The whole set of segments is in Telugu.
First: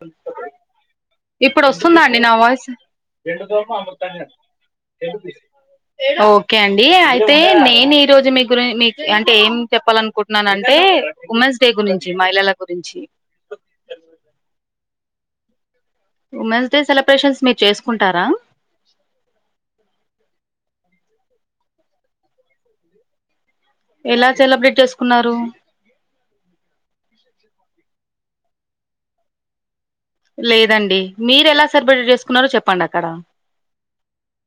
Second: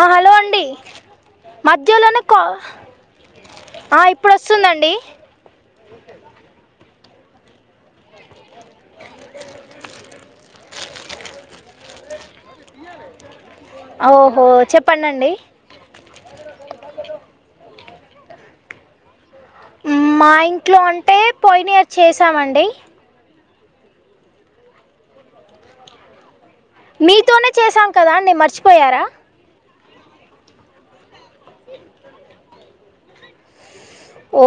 ఆ హలో అండి ఇప్పుడు వస్తుందా అండి మధ్యలోనే నా కా వాయిస్, ఆ ఇప్పుడు వస్తుందండి ఓకే అండి పే న ఈ రోజు మీ గురించి మీ అంటే ఏం చెప్పాలనుకుంటున్నానంటే ఉమెన్స్ డే గురించి మహిళల గురించి ఓహో చెప్పండండి ఉమెన్స్ డే సెలబ్రేషన్స్ మీరు చేసుకుంటారా మా ఇంట్లో అంటే పోయిన ఇయర్ చేసామండి ఎలా సెలబ్రేట్ చేసుకున్నారు మీతోనే చేసాం కదా అండి మర్చిపోయారా లేదండి మీరు ఎలా సెలబ్రేట్ చేసుకున్నారో చెప్పండి అక్కడ ఓ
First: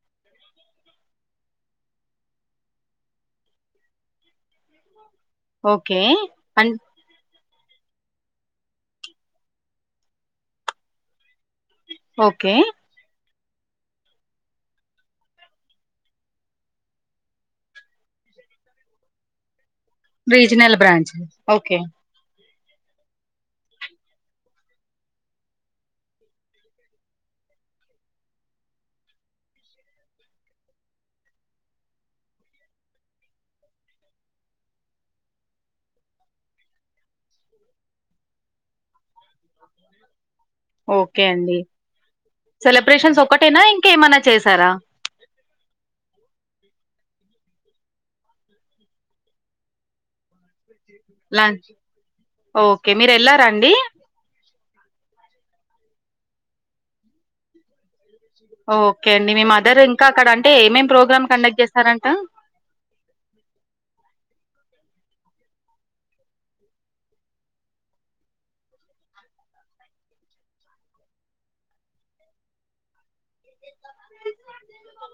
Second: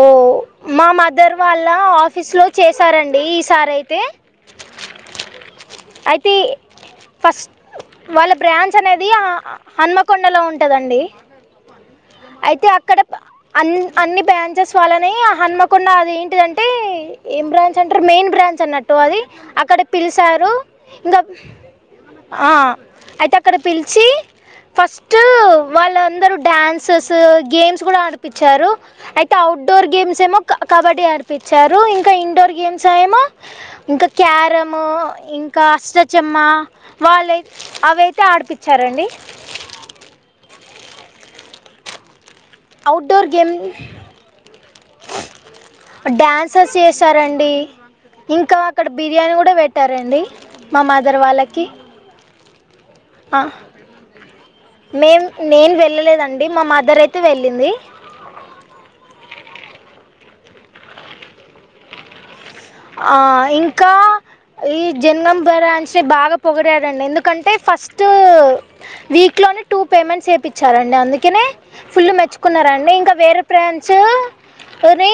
మా మాదర వాల్ అలా ఆఫీస్ లో చేసారండి ఈసారి అయితే ఓకే అయితే అం ఫస్ట్ వాళ్ళ బ్రాంచ్ అనేది హన్మకొండలో ఉంటదండి ఓకే అయితే అక్కడ ప అన్ అన్ని బ్రాంచెస్ వాళ్ళని హన్మకొండ, అది ఏంటిదంటే ఏం బ్రాంచ్ అంటారు, మెయిన్ బ్రాంచ్ అన్నట్టు అది అక్కడ పిలిచారు. రీజనల్ బ్రాంచ్ ఇంకా ఓకే ఆ అయితే అక్కడ పిలిచి, ఫస్ట్ వాళ్ళందరూ డ్యాన్సెస్ గేమ్స్ కూడా ఆడిపించారు. అయితే అవుట్డోర్ గేమ్స్ ఏమో కబడ్డీ ఆడిపించారు, ఇంకా ఇండోర్ గేమ్స్ ఏమో ఇంకా క్యారము ఇంకా అష్టచమ్మ వాళ్ళుై అవి అయితే ఆడిపించారండి. ఓకే అండి సెలబ్రేషన్స్ అవుట్డోర్ గేమ్ ఒకటేనా ఇంకేమనా చేసారా డ్యాన్సెస్ చేశారండి, ఇంకా అక్కడ బిర్యానీ కూడా పెట్టారండి మా మాదర్ వాళ్ళకి ఒ మీరు ఎల్లారా అండి మేం నేను వెళ్ళలేదండి, మా మదర్ అయితే వెళ్ళింది ఓకే అండి. మీ మదర్ ఇంకా అక్కడ అంటే ఏమేం ప్రోగ్రామ్ కండక్ట్ చేస్తారంట ఆ ఇంకా ఈ జనంగం బ్రాంచ్ ని బాగా పొగిడారండి, ఎందుకంటే ఫస్ట్ వీక్ లోనే టూ పేమెంట్స్ వేపిచ్చారండి. అందుకనే ఫుల్ మెచ్చుకున్నారండి ఇంకా వేరే బ్రాంచ్ అరే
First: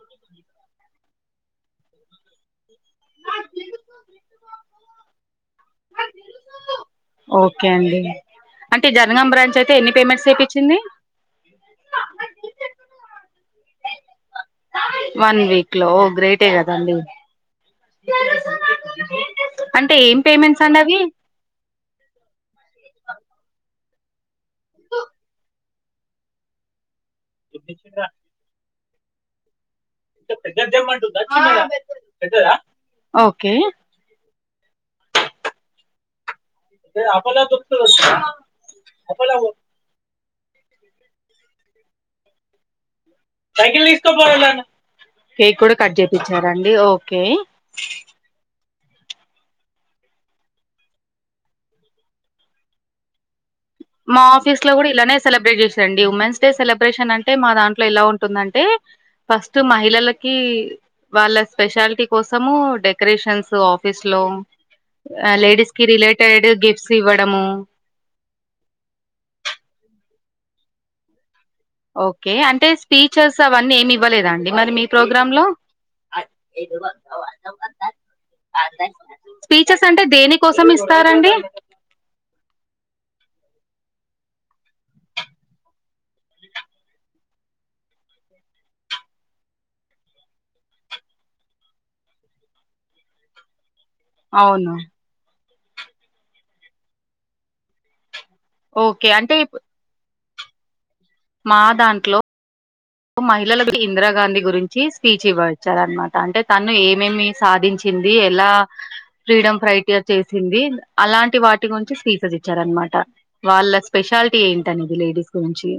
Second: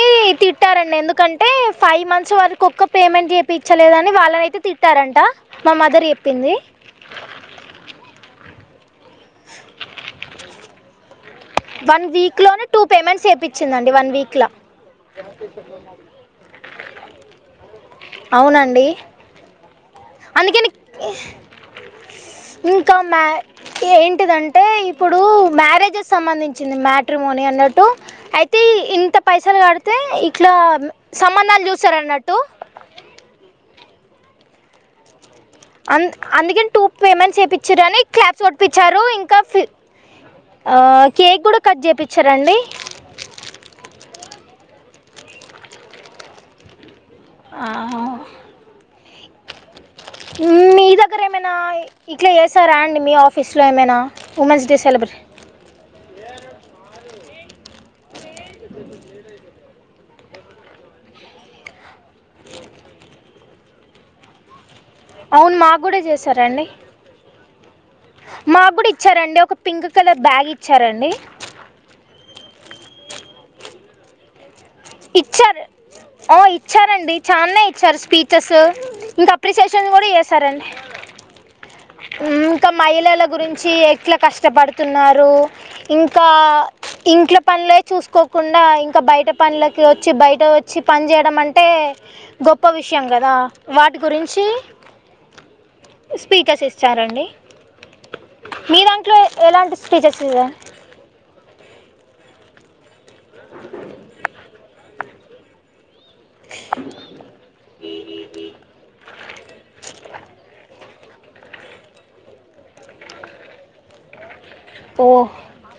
రండి. ఎందుకంటే ఫైవ్ మంత్స్ వారి కుక్క పేమెంట్ వేపిచ్చలేదని వాళ్ళనైతే తిట్టారంట, మా మదర్ చెప్పింది. ఇ జనగం బ్రాంచ్ అయితే ఎన్ని పేమెంట్స్ చేపిచింది వన్ వీక్ లోనే టూ పేమెంట్స్ చెప్ చిందండి వన్ వీక్ లా వన్ వీక్ లో ఓ గ్రేటే కదండి అవునండి అంటే ఏం అందుకే పేమెంట్స్ నీకు అండవి ఇంకా మ ఏంటిదంటే ఇప్పుడు మ్యారేజ్ సంబంధించింది మ మ్యాట్రిమోనీ అన్నట్టు అయితే ఇంత పైసలు కడితే ఇట్లా పెద్ద తెమ్మంటుందా చిన్నదా సంబంధాలు ఆ పెద్ద చూస్తారు అన్నట్టు పెద్దదా ఓకే అం అందుకని టూ పేమెంట్స్ చేపించురని క్లాప్ కొడిపించారు ఇంకా ఫి ఆ కేక్ కూడా కట్ చేపిచ్చిర్రండి కేక్ కూడా కట్ చేపించారా అండి ఓ ఆ మీ దగ్గర ఏమైనా ఇట్లా చేసారా అండి మీ ఆఫీస్ మా ఆఫీస్ లో కూడా ఇలానే సెలబ్రేట్ చేసారండి ఉమెన్స్ డే సెలబ్రేషన్ అంటే మా దాంట్ ఎలా ఉ టుందంటే ఫస్ట్ మహిళలకి కి వాళ్ళ స్పెషాలిటీ కోసము డెకరేషన్స్ ఆఫీస్ లో అవును లేడీస్ మాకు కి కూడా రిలేటెడ్ చేశారండి గిఫ్ట్స్ ఇవ్వడము మాకు కూడా ఇచ్చారండి ఒక పింక్ కలర్ బ్యాగ్ ఇచ్చారండి ఓకే అంటే స్పీచెస్ అవన్నీ ఏమి ఇవ్వలేదండి ఇచ్చారు ఓ ఇచ్చారండి చానా ఇచ్చారు స్పీచెస్ ఇంకా స్పీచెస్ అప్రిసియేషన్ అంటే కూడా దేనికోసం చేసారండి ఇస్తారండి ఉమ్ ఇంకా మహిళల గురించి ఎట్లా కష్టపడుతున్నారు ఇంకా ఇంట్ల పనులే చూసుకోకుండా ఇంకా బయట పనుల కివచ్చి బయట వచ్చి పని చేయడం అంటే గొప్ప విషయం గదా వాటి గురించి అవును స్పీకర్స్ ఇచ్చారండి మీ ఓకే దాంట్లో అంటే ఇప్ ఎలాంటి స్పీచెస్ [unintelligible] మా దాంట్లో మహిళలకి ఇందిరాగాంధీ గురించి స్పీచ్ ఇవ్వ ఇచ్చారన్న మాట అంటే తను ఏమేమి సాధించింది ఎలా ఫ్రీడమ్ ఫైట్ర్ చేసింది అలాంటి వాటి గురించి స్పీచెస్ ఇచ్చారనమాట వాళ్ళ స్పెషాలిటీ టి ఏంటనేది ఓ లేడీస్ గురించి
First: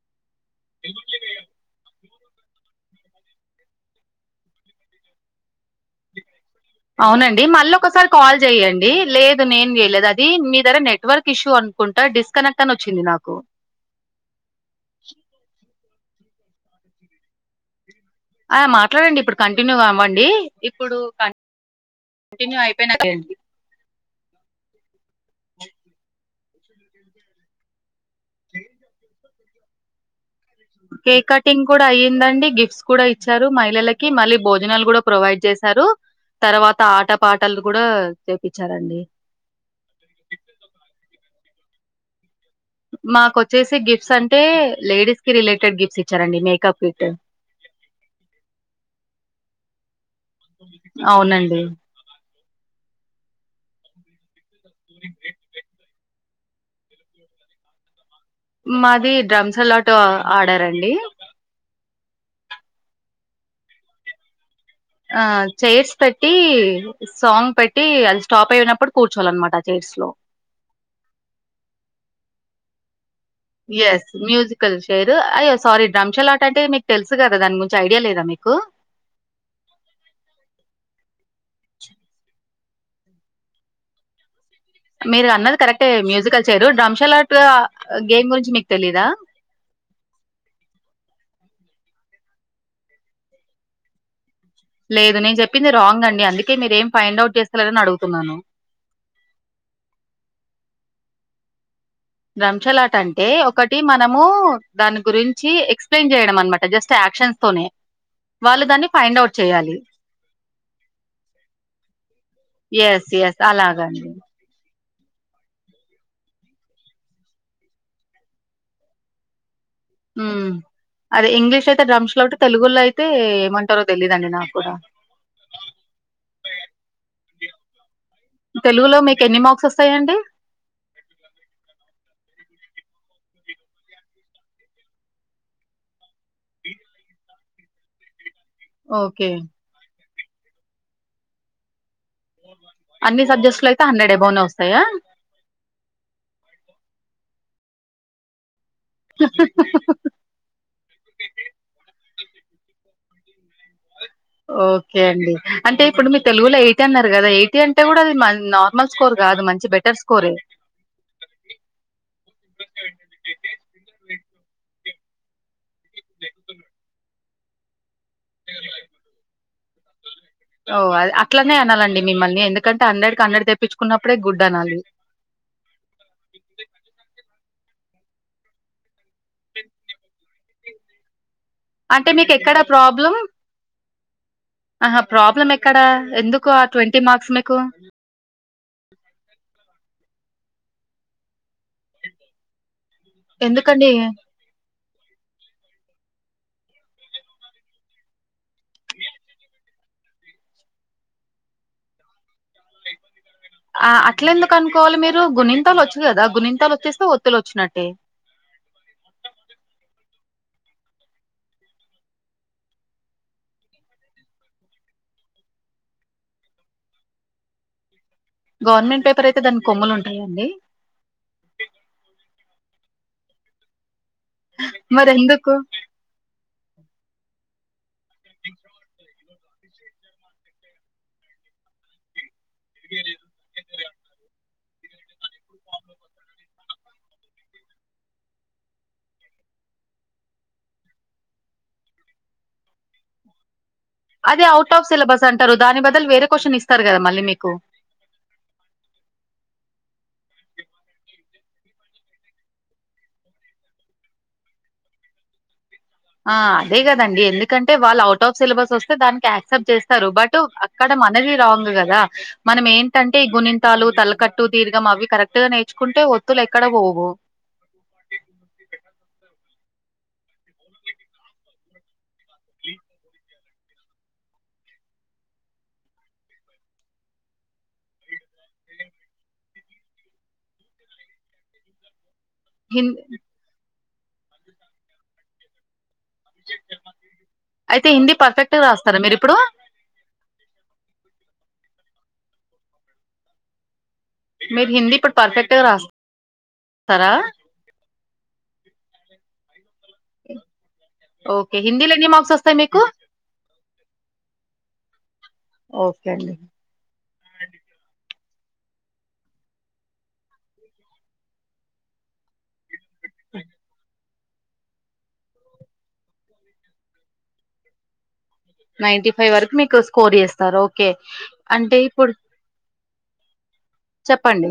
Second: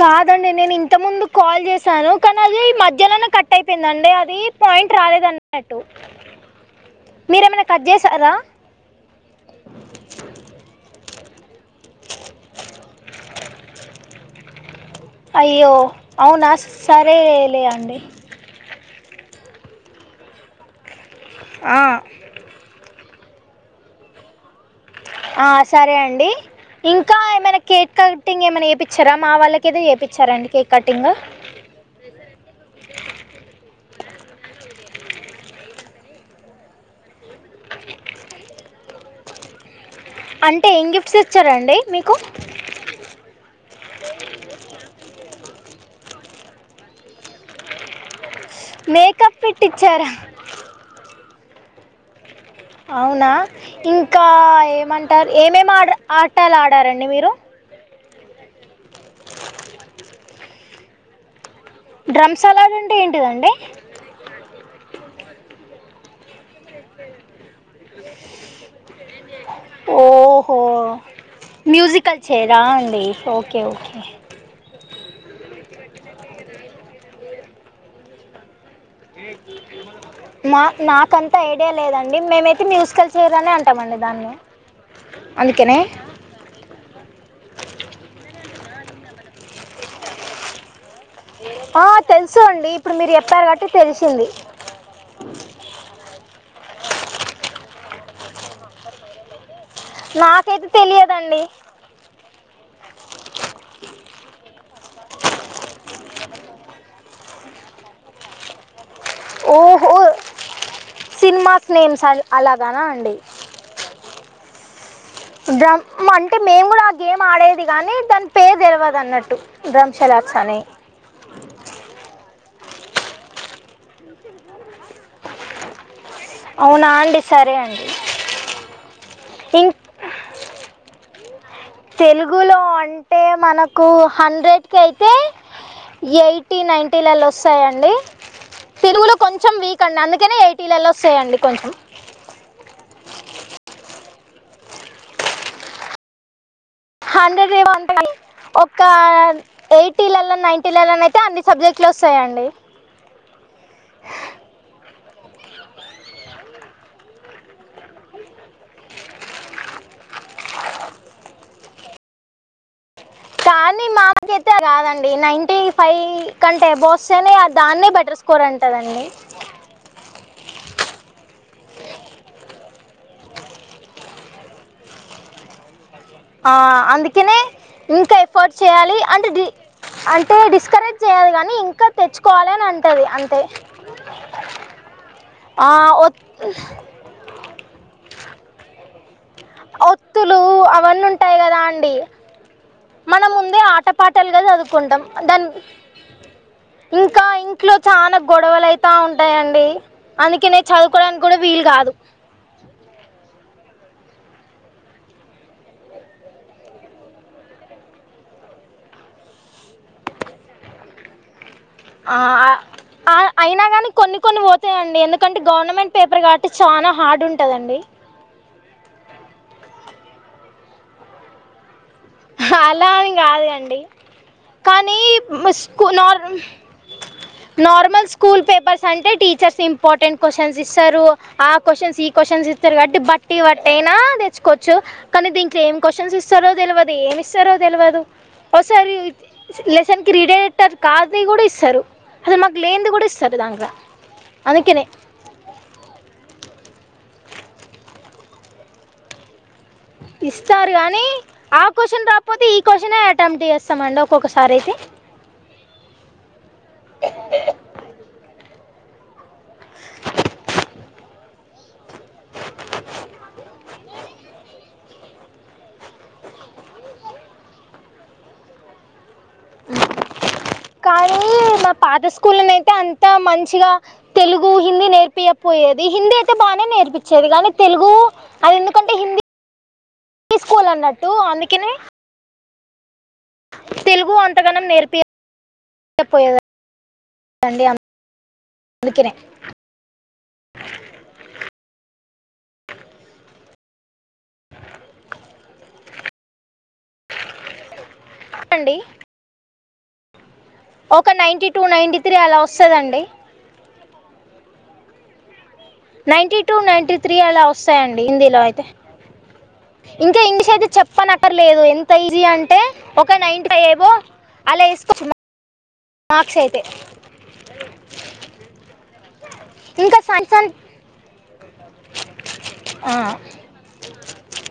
కాదండి నేను ఇంత ముందు కాల్ చేసాను కానీ అది మధ్యలోనే కట్ అయిపోయిందండి అది పాయింట్ రాలేద అన్నట్టు అవునండి మళ్ళ ఒకసారి కాల్ చెయ్యండి లేదు నేను చేయలేదు అది మీ దగ్గర నెట్వర్క్ ఇష్యూ అనుకుంటా డిస్కనెక్ట్ అని వచ్చింది నాకు అయ్యో అవునా సరే లే అండి ఆ మాట్లాడండి ఇప్పుడు కంటిన్యూ అవ్వండి ఇప్పుడు కంటిన్యూ అయిపోయిన కెల్ ఆ సరే అండి ఇంకా ఏమైనా కేక్ కటింగ్ ఏమైనా చేపిచ్చారా మా వాళ్ళకయితే చేయిచ్చారు అండి కేక్ కటింగ్ కూడా అయ్యిందండి గిఫ్ట్స్ కూడా ఇచ్చారు మహిళలకి కి మళ్ళీ భోజనాలు కూడా ప్రొవైడ్ చేశారు తర్వాత ఆట పాటలు కూడా చేపించారండి అంటే ఏం గిఫ్ట్స్ ఇచ్చారండి మీకు మాకోచ్చేసి గిఫ్ట్స్ అంటే లేడీస్ కి రిలేటెడ్ గిఫ్ట్స్ ఇచ్చారండి మేకప్ కిట్ మేకప్ కిట్ ఇచ్చారా అవునండి అవునా ఇంకా ఏమంటారు ఏమేం ఆడార్ ఆటాలు ఆడారండి మీరు మాది డ్రమ్స్ సలాటు ఆడారు అండి డ్రమ్స్ సలాడ్ అంటే ఏంటిదండి ఆ చైర్స్ పెట్టి సాంగ్ పెట్ ట్టి అది స్టాప్ అయినప్పుడు కూర్చోలనమాట ఆ చైర్స్ లో ఓహో దా అండి okay okay yes music chair అయ్యో సారీ డ్రమ్ష లాట్ అంటే మీకు తెలుసు కదా దాని గుంచి ఐడియా లేదా మీకు మా నాకంతా ఐడియా లేదండి మేమ మ్యూజికల్ చైర్ అనే అంటామండి దాన్ని మీరు అన్నది అందుకనే కరెక్ట్ మ్యూజిక్ల్ చైర్ డ్రమ్షల్ ఆర్ట్ గేమ్ గురించి మీకు తెలీదా ఆ తెలుసు అండి ఇప్పుడు మీరు చెప్పారు గట్టి తెలిసింది లేదు నేను చెప్పింది రాంగ్ అండి అందుకే మీరేం ఫైండ్ అవుట్ చేస్తారారని అడుగుతున్నాను నాకైతే తెలియదండి దంశలాట అంటే ఒకటి మనము దాని గురించి ఎక్స్ప్లెయిన్ చేయడం అనమాట జస్ట్ యాక్షన్స్ తోనే వాళ్ళు దాన్ని ఫైండ్ అవుట్ చేయాలి ఓహో సినిమాస్ నేమ్స్ అలాగానా ఎస్ అండి ఎస్ అలాగండి డ్రమ్ అంటే మేము కూడా ఆ గేమ్ ఆడేది గానీ దాని పేరు తెలివదు అన్నట్టు డ్రమ్ ఉ షలాక్స్ అని అదే ఇంగ్లీష్ అయితే డ్రంశల్అట్ తెలుగులో అయితే ఏమంటారో తెలిదండి నాకు కూడా అవునా అండి సరే అండి తెలుగులో మీకు ఎన్ని ఇం మార్క్స్ వస్తాయండి తెలుగులో అంటే మనకు హండ్రెడ్కి అయితే ఎయిటీ నైన్ంటీలలో వస్తయండి తెలుగులో ఓకే కొంచెం వీక్ అండి అందుకే అందుకనే ఎయిటీలలో వస్తాయండి కొంచెం అన్ని సబ్జెక్ట్స్ లో అయితే హండ్రెడ్ ఎబోనే వస్తాయా హండ్రెడ్ ఎమో గాని ఓ ఇంకా ఎయిటీలల నైన్టీల ల అయితే అన్ని సబ్జెక్టుల్లో వస్త వస్తయండి ఓకే అండి అంటే ఇప్పుడు మీరు తెలుగులో ఎయిట్ అన్నారు కదా ఎయిట్ అంటే కూడా అది నార్మల్ స్కోర్ కాదు మంచి బెటర్ స్కోరే కానీ మాకైతే కాదండి నైన్టీ ఫైవ్ కంటే ఎబో వస్తేనే దాన్ని బట్టి అండర్ స్కోర్ అంటరండి ఓ అ అట్లనే అనాలండి మిమ్మల్ని ఎందుకంటే హండ్రెడ్ కి హండ్రెడ్ తెప్పించుకున్నప్పుడే గుడ్ అనాలి ఆ అందుకనే ఇంకా ఎఫర్ట్ చేయాలి అంటే డి అంటే డిస్కరేజ్ చేయాలి కానీ ఇంకా అంటే మీకు ఎక్కడా తెచ్చుకోవాలని అంటది ప్రాబ్లం అంతే ఆహ ప్రాబ్లం ఆ, ఎక్కడా ఎందుకు ఒత్- ఆ ట్వంటీ మార్క్స్ మీకు ఒత్తులు అవన్నీ ఉంటాయి కదా అండి మనం ముందే ఆట ఎందుకండి పాటాలుగా చదువుకుంటాం దాని ఇంకా ఇంట్లో చాలా గొడవలు అయితా ఉంటాయండి అందుకనే చదువుకోవడానికి కూడా వీలు కాదు ఆ అట్ల ఎందుకు అనుకోవాలి మీరు గుణింతాలు వచ్చు కదా ఆ గుణింతాలు వచ్చేస్తే ఒత్తులు వచ్చినట్టే ఆ అయినా కానీ కొన్ని కొన్ని పోతాయండి ఎందుకంటే గవర్నమెంట్ పేపర్ కాబట్టి చానా హార్డ్ ఉంటదండి గవర్నమెంట్ పేపర్ అయితే దానికి కొమ్మలు ఉంటాయా అండి అలా అని కాదు అండి కానీ మరి ఎందుకు స్ స్కు నార్ నార్మల్ స్కూల్ పేపర్స్ అంటే టీచర్స్ ఇంపార్టెంట్ క్వశ్చన్స్ ఇస్తారు ఆ క్వశ్చన్స్ ఈ క్వశ్చన్స్ ఇస్త రు కాబట్టి బట్టి పట్టి అయినా తెచ్చుకో కొచ్చు కనీ దీంట్లో ఏం క్వశ్చన్ ఇస్తరో తెలవదు అ ఏమి ఇస్తారో తెలవదు ఒసారి లెసన్ కి రీలేటడ్ కాన్ది కూడా ఇస్తరు అసలు మాకు లేనిది కూడా ఇస్తరు దాంట్ల అది ఔట్ఆఫ్ సిలబస్ అంటరు దాని బదులు వేరే క్యూషన్ ఇస్త రు కదా మళ్ళీ మీకు ఇస్తారు కానీ ఆ క్వశ్చన్ రాకపోతే ఈ క్వశ్చనే అటెంప్ట్ చేస్తామండి ఒక్కొక్కసారి అయితే ఆ అదే కదండి ఎందుకంటే వాళ్ళు ఔట్ ఆఫ్ సిలబస్ వస్ తే దాన్ క్యా యాక్సెప్ట్ చేస్తరు బట్ అక్కడ మనవి రాంగ్ కదా మనం ఏంటంటే ఈ గునింతాలు తల్లకట్టు తీర్ఘం అవి కరెక్ట్ గా నేర్చుకుంటే తులు ఎక్కడ పోవు కానీ మా పాద స్ అయితే అంత మంచి మంచిగా తెలుగు హిందీ నేర్పియకపోయేది హిందీ అయితే బాగానే నేర్పించేది కానీ తెలుగు అది ఎందుకంటే హిందీ స్కోవల్ అన్నట్టు అందుకనే హిం తెలుగు అంతగనం నేర్పి అయితే హిందీ పర్ఫెక్ట్గా రాస్తారా అందుకనే మీరు ఇప్పుడు మీరు హిందీ ఇప్పుడు పర్ఫెక్ట్ గా రాస్తారు సరా చెప్పండి ఇ ఒక నైన్టీ టూ నైన్టీ త్రీ అలా మీకు వస్తుందండి ఓకే అండి నైన్టీ టూ నైన్టీ త్రీ అలా వస్తాయండీ హిందీ లో అయితే ఇంకా ఇంగ్లీష్ అయితే చెప్పనక్కర్ లేదు ఎంత ఈజీ అంటే ఒక నైన్టీ ఫైవ్ ఎబొవ్ అలా ఎస్కోవచ్చు మార్క్స్ అయితే నైన్టీ ఫైవ్ వరకు మీకు ఇంకా స్కోర్ సైన్స్ చేస్తారు ఓకే అంటే ఇప్పుడు ఆ చెప్పండి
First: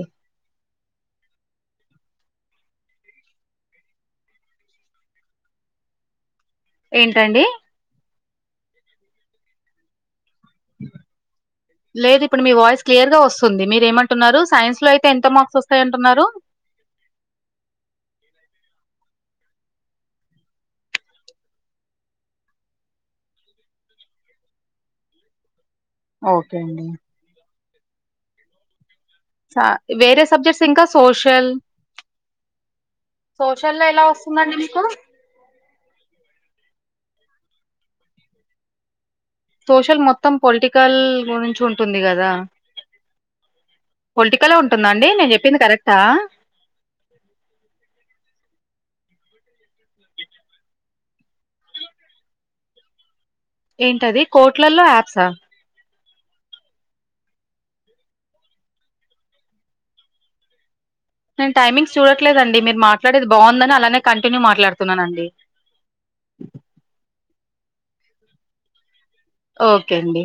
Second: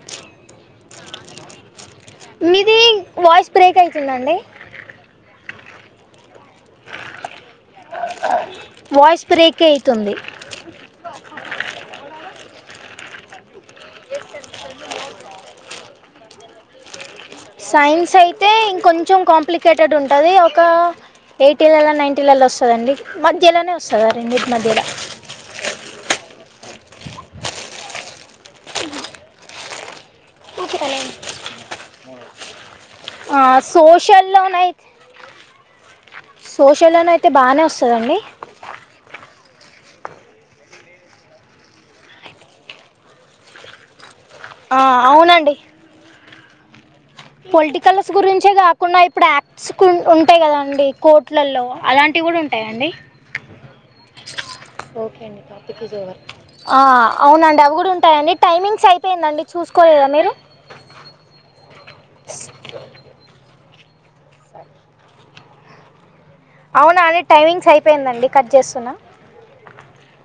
మీది వాయిష్ బ్రేక్ అవుతుందండి ఏంటండి వాయిస్ బ్రేక్ అయితుంది లేదు ఇప్పుడు మీ వాయిస్ క్లియర్ గా వస్తు స్తుంది మీరేమంటున్నారు సైన్స్ లో అయితే ఎంత మార్క్స్ వస్తాయంటున్నారు సైన్స్ అయితే ఇంకొం కొంచెం కాంప్లికేటెడ్ ఉంటది ఒక ఎయిటీలల నైన్టీలల వస్తదండి మధ్యలోనే వస్తద రెండింటి మధ్యల ఓకే అండి స వేరే సబ్జెక్ట్స్ ఇంకా సోషల్ ఆ సోషల్లో ఎలా సోషల్ లో వస్తుందండి మీకు నైతే సోషల్లోనయితే బానే వస్తదండి సోషల్ మొత్తం పొలిటికల్ గురించి ఉంటుంది కదా పొలిటికలే ఆ, ఉంటుందండి నేను అవునండి చెప్పింది కరెక్టా పొలిటికల్స్ గురించే కాకుండా ఇప్పుడు యాక్ట్స్ ఉంటాయి కదాండి కోర్టులలో అలాంటివి కూడా ఉంటాయండి ఏంటది కోట్లల్లో ఓకే యాప్సా అండి టాపిక్ ఇస్ ఓవర్ ఆ అవునండి అవి కూడా ఉంటాయండి టైమింగ్స్ అయిపోయిందండి చూసుకోలేదా మీరు టైమింగ్స్ చూడట్లేదండి మీరు మాట్లాడేది బాగుందని అలాగే కంటిన్యూ మాట్లాడుతున్నానండి అవునా అనే టైమింగ్స్ అయిపోయిందండి కట్ చేస్తున్నా ఓకే అండి